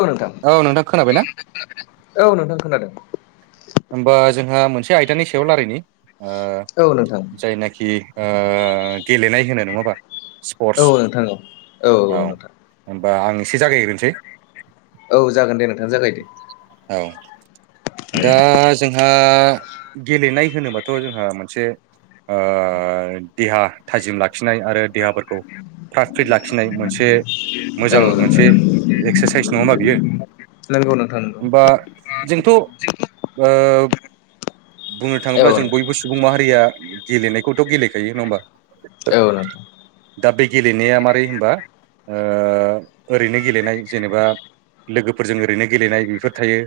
औ नोंथां नोंथां खोनाबायना औ नोंथां खोनादों। होमबा जोंहा मोनसे आयदानि सायाव रायलायनि। ओ औ नोंथां जायनाखि ओ गेलेनाय होनो नङा होमबा। औ स्पर्टस नोंथां औ औ नोंथां होनबा आं एसे जागायग्रोनोसै। औ जागोन दे नोंथां जागायदो। औ दा जोंहा गेलेनाय होनोबाथ' जोंहा मोनसे ओ देहा थाजिम लाखिनाय आरो देहाफोरखौ फ्रात-फ्रिट लाखिनाय मोनसे औ मोजां मोनसे नोंथां एक्सारसाइस नङा ओमबा बियो? नंगौ नोंथां नंगौ होनबा जोंथ' ओ बुंनो औ थाङोब्ला जों बयबो नोंथां सुबुं माहारिया गेलेनायखौथ' गेलेखायो नङा होमबा? औ नोंथां। दा बे गेलेनाया मारै होनबा ओ ओरैनो गेलेनाय जेनेबा लोगोफोरजों ओरैनो गेलेनाय बेफोर थायो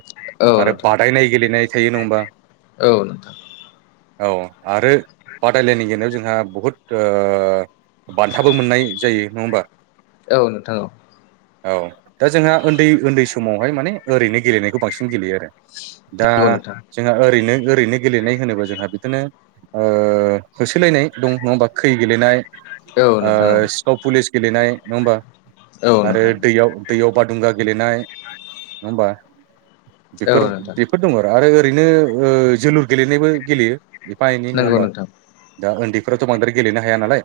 आरो बादायनाय गेलेनाय थायो। नङा होमबा? औ नोंथां। औ आरो बादायलायनो गेलेनायाव जोंहा बहुद ओ बान्थाबो मोननाय जायो। नङा होमबा? औ नोंथां औ। औ दा जोंहा उन्दै-उन्दै समावहाय माने ओरैनो गेलेनायखौ बांसिन गेलेयो आरो। दा जोंहा ओरैनो ओरैनो गेलेनाय होनोब्ला जोंहा बिदिनो ओ होसोलायनाय दं नङा खै गेलेनाय औ ओ सिखाव पुलिस गेलेनाय। नङा होमबा? आरो नोंथां दैयाव दैयाव बादुंगा गेलेनाय। नङा होमबा? बेफोर औ बेफोर दङ आरो ओरैनो ओ जोलुर गेलेनायबो गेलेयो एफा-एनै। नङा नंगौ होमबा? नोंथां दा उन्दैफथ' बांद्राय गेलेनो हाया नालाय।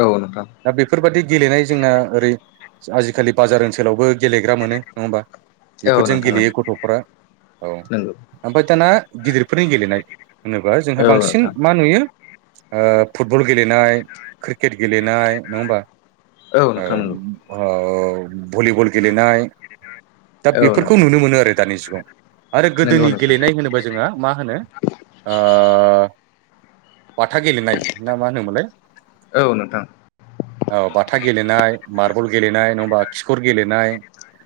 औ नोंथां दा बेफोरबादि गेलेनाय जोंना ओरै- आजिखालि बाजार ओनसोलावबो गेलेग्रा मोनो। नङा होमबा? औ नोंथां औ बेफोरजों गेलेयो नोंथां गथ'फोरा औ नंगौ ओमफ्राय दाना गिदिरफोरनि गेलेनाय होनोबा जोंहा बांसिन नोंथां मा नुयो ओ फुटबल गेलेनाय क्रिकेट गेलेनाय। नङा होमबा? औ ओ भलिबल गेलनाय। दा औ नोंथां औ नोंथां औ बेफोरखौ नुनो मोनो आरो दानि जुगाव आरो नंगौ औ नोंथां औ नोंथां नंगौ औ नोंथां नंगौ गोदोनि नोंथां गेलेनाय होनोबा जोंहा मा होनो ओ बाथा गेलेनाय। ना मा होनोमोनलाय? औ नोंथां औ बाथा गेलेनाय, मार्बल गेलेनाय, नङा होमबा खिखर गेलेनाय।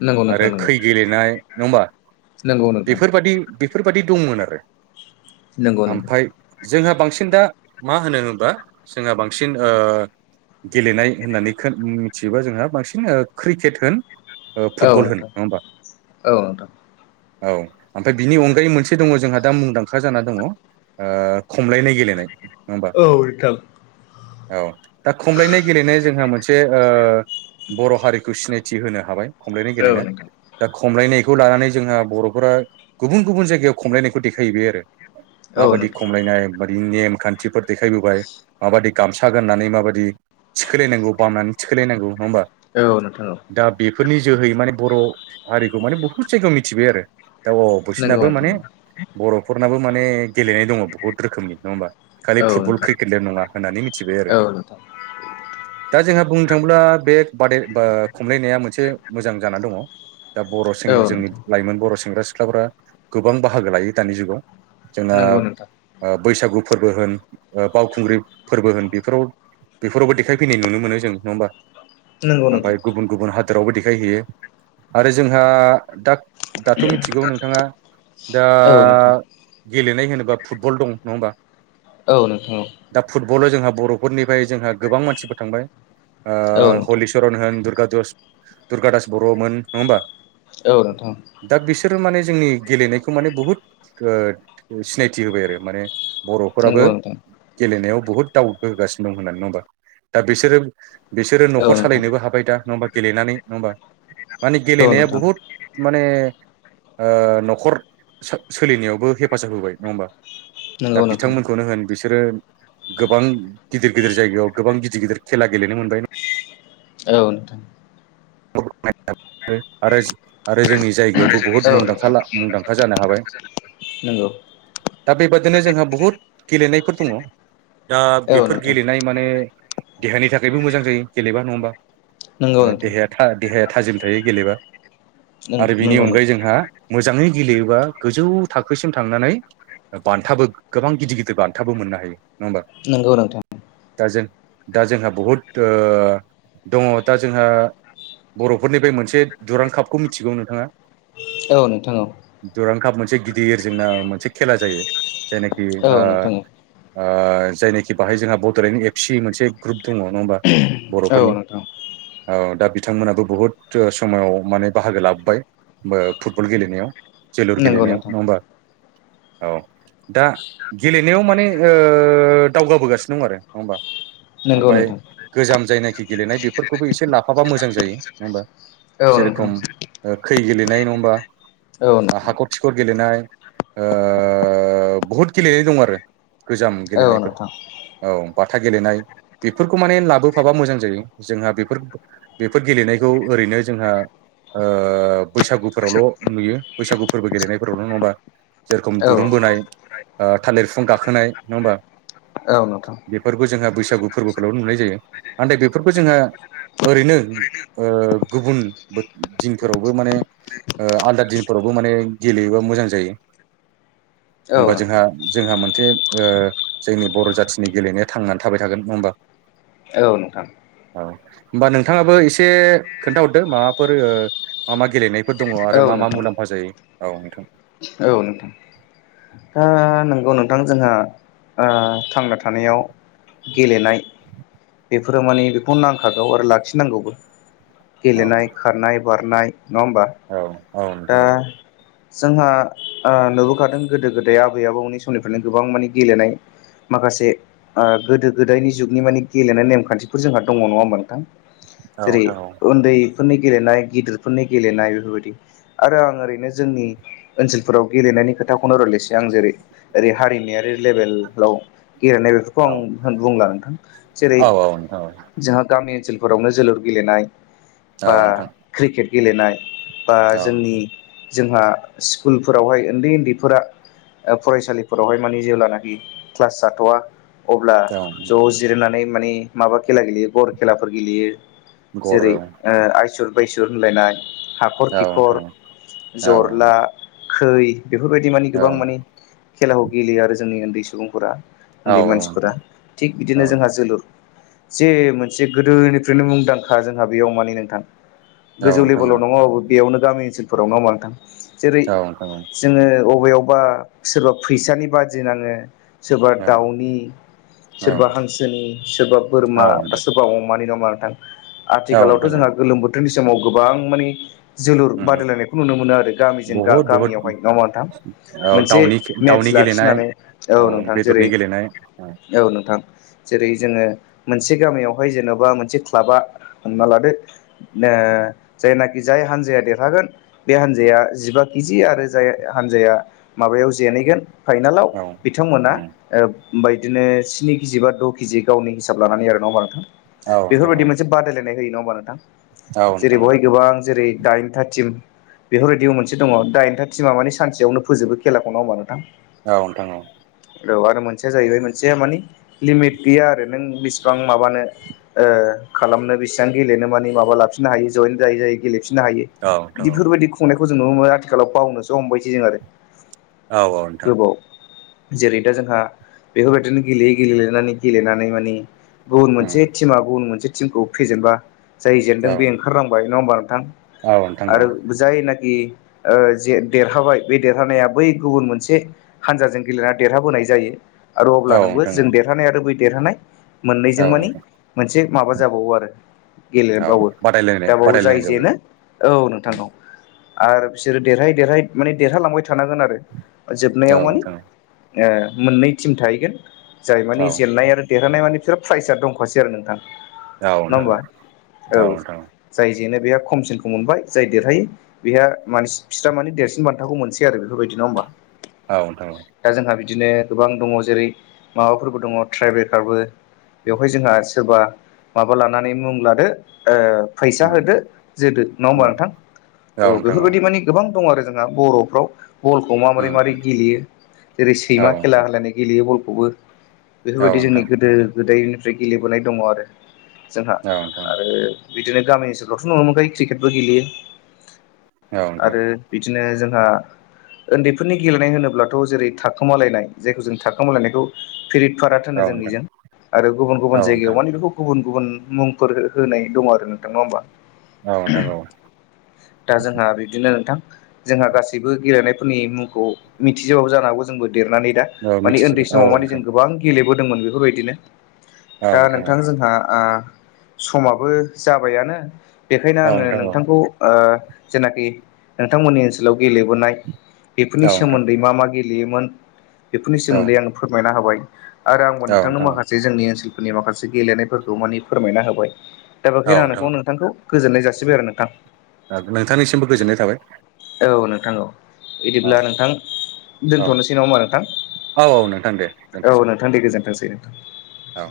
नंगौ नोंथां आरो खै गेलेनाय। नङा होमबा? नंगौ नोंथां। बेफोरबायदि दंमोन आरो। नंगौ नंगौ। ओमफ्राय जोंहा बांसिन दा मा होनो होनोबा जोंहा बांसिन ओ गेलेनाय होननानै को उम मिथियोबा जोंहा बांसिन क्रिकेट होन। ओ औ फुटबल होन नोंथां नङा होमबा औ नोंथां। औ ओमफ्राय बिनि अनगायै मोनसे दङ जोंहा दा मुंदांखा जाना दङ, ओ खमलायनाय गेलेनाय नङा होमबा, औ नोंथां औ दा खमलायनाय गेलेनाया जोंहा मोनसे ओ बर' हारिखौ सिनायथि होनो हाबाय खमलायनाय औ गेलेनो नोंथां दा खमलायनायखौ लानानै जोंङा, बर'फोरा गुबुन गुबुन जायगायाव खमलायनायखौ देखाय हैबाय आरो औ माबायदि नोंथां खमलायनाय माबादि नेम खान्थिफोर देखायबोबाय माबायदि गामसा गाननानै मा बायदि, थिखोलायनांगौ बामनानै थिखोलायनांगौ नङा होमबा औ नोंथां औ दा बेफोरनि जोहै माने बर' हारिखौ माने बहुद जायगायाव मिथिबाय आरो दा औ नंगौ बैसिनाबो माने नोंथां बर'फोरनाबो माने गेलेनाय दङ बहुद रोखोमनि नङा होमबा, खालि औ फुटबल नोंथां क्रिकेट ल' नङा होननानै मिथिबाय आरो औ नोंथां दा जोंहा बुंनो थाङोब्ला बे बादाय खमलायनाया मोनसे मोजां जानानानै दङ, दा बर' औ सेंग जोंनि नोंथां लाइमोन बर' सेंग्रा सिख्लाफोरा गोबां बाहागो लायो दानि जुगाव, जोंना नोंगौ नोंथां ओ बैसागु फोरबो होन बावखुंग्रि फोरबो होन बेफोराव बेफोरावबो देखायफैनाय नुनो मोनो जों नङा हबा नंगौ ओमफ्राय नोंथां गुबुन गुबुन हाद, जेरावबो देखायहैयो आरो जोंहा दा दाथ' मिथिगौ नोंथाङा, दा औ नोंथां गेलेनाय होनोबा फुटबल दं नङा होमबा, औ नोंथां औ बल' जोंहा बर'फोरनिफ्राय जोंहा गोबां मानसिफोर थांबाय ओ औ नोंथां हलिचरन होन दुर्गा, दुर्गा दास बर'मोन नङा होमबा, औ नोंथां दा बिसोरो माने जोंनि गेलेनायखौ माने बुहुद सिनायथि होबाय आरो माने, बर'फोराबो नंगौ नोंथां गेलेनायाव बुहुद दाउ होगासिनो दं होननानै नङा होमबा दा बिसोरो बिसोरो औ न'खर नोंथां सालायनोबो हाबाय दा नङा हाबा गेलेनानै नङा होमबा माने औ गेलेनाया नोंथां बुहुद माने ओ न'खर सोलिनायावबो हेफाजाब होबाय नङा होमबा दा नंगौ नोंथां बिथांमोनखौनो होन बिसोरो, गोबां गिदिर गिदिर जायगायाव गोबां गिदिर गिदिर खेला गेलेनो मोनबाय, औ नोंथां [unintelligible] आरो आरो जोंनि, जायगायावबो बुहुद मुंदांखा मुंदांखा जानो हाबाय। नंगौ दा बेबादिनो जोंहा बुहुद गेलेनायफोर दङ। दा औ बेफोर नोंथां गेलेनाय माने देहानि थाखायबो मोजां जायो। गेलेबा नङा होमबा, नोंगौ ओ नोंथां देहाया था देहाया थाजिम थायो गेलेबा आरो बिनि नंगौ अनगायै नोंथां जोंहा मोजाङै, गेलेयोबा गोजौ थाखोसिम थांनानै बान्थाबो गोबां गिदिर गिदिर बान्थाबो मोननो हायो। नङा होमबा नंगौ नोंथां दाजों, दा जोंहा बुहुद दङ दा जोंहा। बर'फोरनिफ्राय मोनसे दुरां कापखौ मिथिगौ नोंथाङा? औ नोंथां औ, दुरां काप मोनसे गिदिर जोंना मोनसे खेला जायो जायनाखि ओ औ नोंथां ओ जायनाखि बाहाय जोंहा बड'लेण्ड एफ सि मोन ग्रुप, दङ नङा होमबा औ बर'फोरनि नोंथां औ, दा बिथांमोनाबो बुहुद समाव माने बाहागो लाबोबाय फुटबल गेलेनायाव, जोलुुर नंगौ गेलेनायावन नोंथां नङा होमबा, औ दा गेलेनायाव माने ओ दावगाबोगासिनो दं आरो नङा होमबा, नंगौ ओमफ्राय नोंथां गोजाम जायनाखि गेलेनाय बेफोरखौबो एसे लाफाबा मोजां जायो नङा होमबा, औ नोंथां, जेरेखम ओ खै गेलेनाय नङा होमबा, औ नोंथां ओ गेलेनाय बहुद गेलेनाय दं आरो गोजाम औ गेलेनायफोर नोंथां औ बाथा गेलेनाय बेफोरखौ माने लाबोफाबा मोजां जायो जोंहा बेफोर - बेफोर गेलेनायखौ ओरैनो जोंहा ओ बैसागुफोरावल' नुयो बैसागु फोरबो गेलेनायफोरावल' नङा होमबा जेरखम दुरुं औ बोनाय थालिर बिफां गाखोनाय नङा होमबा- औ नोंथां बेफोरखौ जोंहा बैसागु फोरबोखौल' नुनाय जायो नाथाय बेफोरखौ जोंहा ओरैनो अ गुबुन दिनफोरावबो माने- आलदा दिनफोरावबो माने गेलेयोबा मोजां जायो- औ होमबा जोंहा नोंथां जोंहा मोनसे जोंनि बर' जाथिनि गेलेनाया थांनानै थाबाय थागोन नङा होमबा? औ नोंथां औ होमबा नोंथाङाबो एसे खोन्थाहरदो माबाफोर मा मा गेलेनायफोर दङ औ आरो मा मा नोंथां मुलाम्फा जायो? औ नोंथांखौ औ नोंथां दा नों औ नोंथां जोंहा थांना थानायाव गेलेनाय बेफोरो माने बेखौ नांखागौ आरो लाखिनांगौबो। औ गेलेनाय खारनाय बारनाय नङा हबा औ औ दा नोंथां औ जोंहा नुबोखादों गोदो गोदाय आबै आबौनि समनिफ्रायनो गोबां मानिे गेलेनाय माखासे गोदो गोदायनि जुगनि माने गेलेनाय नेमखान्थिफोर जोंहा दङ नङा होमा नोंथां औ जेरै नोंथां औ उन्दै फोरनि गेलेनाय गेदिरफोरनि गेलेनाय बेफोरबायदि आरो आं ओरैनो जोंनि ओनसोलफोराव गेलेनाय नायनि खोथाखौनो रस आं जेरै ओरै हारिमारि लेभेलाव गेलेनाय बेफोरखौ आं होन बुंला नोंथां जेरै औ औ नोंथां जोंहा गामि ओनसोलफोरावनो जोलुर गेलेनाय औ औ बा नोंथां क्रिकेट गेलेनाय- बा औ जोंनि जोंहा स्कुलफोरावहाय उन्दै उन्दैफोरा फरायसालिफोरावहाय माने जेब्लानाखि क्लास जाथ'वा अब्ला औ ज' जिरायनानै- मे मा खेला गेलेयो ग खेलाफोर गेलेयो गर जेरै औ आइस बैस होनलायनाय हाखर औ खिखर नोंथां औ जरला खै बेफोरबायदि मानि औ गोबां मानि नोंथां खेलाखौ गेलेयो आरो जोंनि उन्दै सुबुंफोरा- औ उन्दै नोंथां औ मानसिफोरा नोंथां औ थिग औ बिदिनो जोंहा जोलुर जे मोनसे गोदोनिफ्रायनो मुंदांखा जोंहा बेयाव माने नोंथां औ गोजौ नोंथां लेभेलाव नङाबाबो बेयावनो गामि ओनसोलफोराव नङा होमबा नोंथां? जेरै जोङो अबे अबा सोरबा फैसानि बादि नाङो सोरबा दाउनि- सोरबा हांसोनि सोरबा बोरमा बा सोरबा अमानि नाम आरो औ आथिखालावथ' नोंथां जोंहा औ गोलोम बोथोरनि समाव गोबां मानि जोलुर उम बादायलायनायखौ नुनो मोनो आरो गामिजों बहुद बहुद गामियावहाय नङा होमबा‌ नोंथां? औ जे दाउनि मेटस दाउनि गेलेनाय लाखिनानै औ नोंथां जेरै औ नोंथां जेरै जोङो मोनसे गामियावहाय जेन'बा मोनसे क्लाबा हमना लादो जायनाखि जाय हानजाया देरहागोन बे हानजाया जिबा केजि आरो जाय हानजाया माबायाव जेनैगोन फाइनालाव औ बिथांमोना ओमा बिदिनो स्नि केजि बा द' केजि गावनि हिसाब लानानै आरो न' बारथां औ नोंथां बेफोरबायदि औ मोनसे बादायलायनाय होयो नङा होमबा नोंथां औ जेरै नोंथां औ बेवहाय गोबां जेरै- दाइनथा टिम बेफोरबायदियाव मोनसे दङ दाइनथा टिमा मानि सानसेयावनो फोजोबो खेलाखौनो होमबा नोंथां? औथां औ औ आरो मोनसेया जाहैबाय मोनसेया मानि लिमिट गैया आरो नों बिसिबां माबानो खालामनो बेसिबां गेलेनो माने माबा लाफिननो हायो जयेन जायै जायो गेलेफिन फिनो हायो औ नोंथां बिदि बेफोरबायदि खुंनायखौ जों नुनो मोनो आथिखालाव बावनोसो हमबायसै जों आरो - औ औ नोंथां। जेरै दा जोंहा बेफोरबायदिनो गेलेयै गेलेेनानै गेलेनानै मानिे गुबुन उम मोनसे टिमा गुबुन मोनसे टिमखौ फेजेनबा जाय जेनदों औ बे ओंखारलांबाय नङा ह्बार औ नोंथां औ आरो जायनाखि देरहाबाय बे देरहानाया बै गुबुन मोनसे हान्जाजों गेलेनानै देरहाबोनाय जायो आरो अब्ला औ नोंबो नोंथां जों देरहानाय आरो बै देरहानाय औ मोननैजों मानि नोंथां मोनसे माबा जाबावो आरो औ गेलेबावो बादायलायनाय दाबावो जाय बादायलायनाय जावो जेनो औ उम नोंथांाव आरो बिसोरो देरहायै देरहायै माने देरहालांबाय थानांगोन आरो जोबनायाव औ माने नोंथां मोननै टिम थाहैगोन जाय औ मानि जेलनाय आरो देरहानाय मानि बिसोर प्राइजआ दंखासै आरो नोंथां औ नङा नोंथां होमबा औ औ जाय नो बे खमसिन मोनबाय जाय देरहायो बे फस मानि देरसिन खोथाखौ मोनसै आरो बेफोरबायदि नङ होनोमबा औथां बिदिनो गोबां दङ जेरै माबाफोरबो दङ ट्राइबखारबो बेवहाय जोंहा सोरबा माबा लानानै मुं लादो फैसा उम होदो जोदो नङा होमबा उम नोंथां औ बेफोरबायदि मानिे गोबां दं आरो जोंहा बर'फ्राव बलखौ माबोरै उम माबोरै उम गेलेयो जेरै औ सैमा खेला नोंथां होलायनाय गेलेयो बल खौबो औ बेफोरबायदि जोंनि नोंथां गोदो गोदायनिफ्राय गेलेबोनाय दङ आरो जोंहा औ नोंथां आरो बिदिनो गामि ओनसोलावथ' नुनो मोनखायो क्रिकेटबो गेलेयो औ नोंथां दे जोंहा उन्दैफोरनि गेलेनाय होनोब्लाथ' जेरै थाखोमालायनाय जायखौ जों थाखोमालायनायखौ फिरित फारत होनो औ नोंथां औ जोंनिजों आरो गुबुन गुबुन जायगायाव नोंथां माने बेखौ गुबुन गुबुन मुंफोर होनाय दङ आरो नोंथाङा होमबा औ नोंथां औ दा जोंहा बिदिनो नोंथां जोंहा गासैबो गेलेनायफोरनि मुंखौ मिथिजोबाबो जानो हागौ जोंबो देरनानै दा औ माने उन्दै मिथिजोबाय औ समाव माने नोंथां जों गोबां गेलेबोदोंमोन बेफोरबायदिनो औ दा औ नोंथां जोंहा समाबो जाबायानो बेखायनो औ आङो नोंथां औ नोंथांखौ जेनाखि नोंथांमोननि ओनसोलाव गेलेबोनाय बेफोरनि औ नोंथां सोमोन्दै मा मा गेलेयोमोन बेफोरनि औ सोमोन्दै आङो फोरमायना होबाय आरो आंबो नोंथांनो नोंथां माखासे जोंनि ओनसोलफोरनि माखासे गेलेनायफोरखौ मानि फोरमायना होबाय दा औ बेखै औ ना नोंथां नोंखौ नोंथांखौ गोजोननाय जासिबाय आरो नोंथां औ नोंथांनिसिमबो गोजोननाय थाबाय औ नोंथां औ औ बिदिब्ला नोंथां औ दोनथ'नोसै नङा हा नोंथां औ औ नोंथां दे औ दोनथ'सै नोंथां [inaudible] औ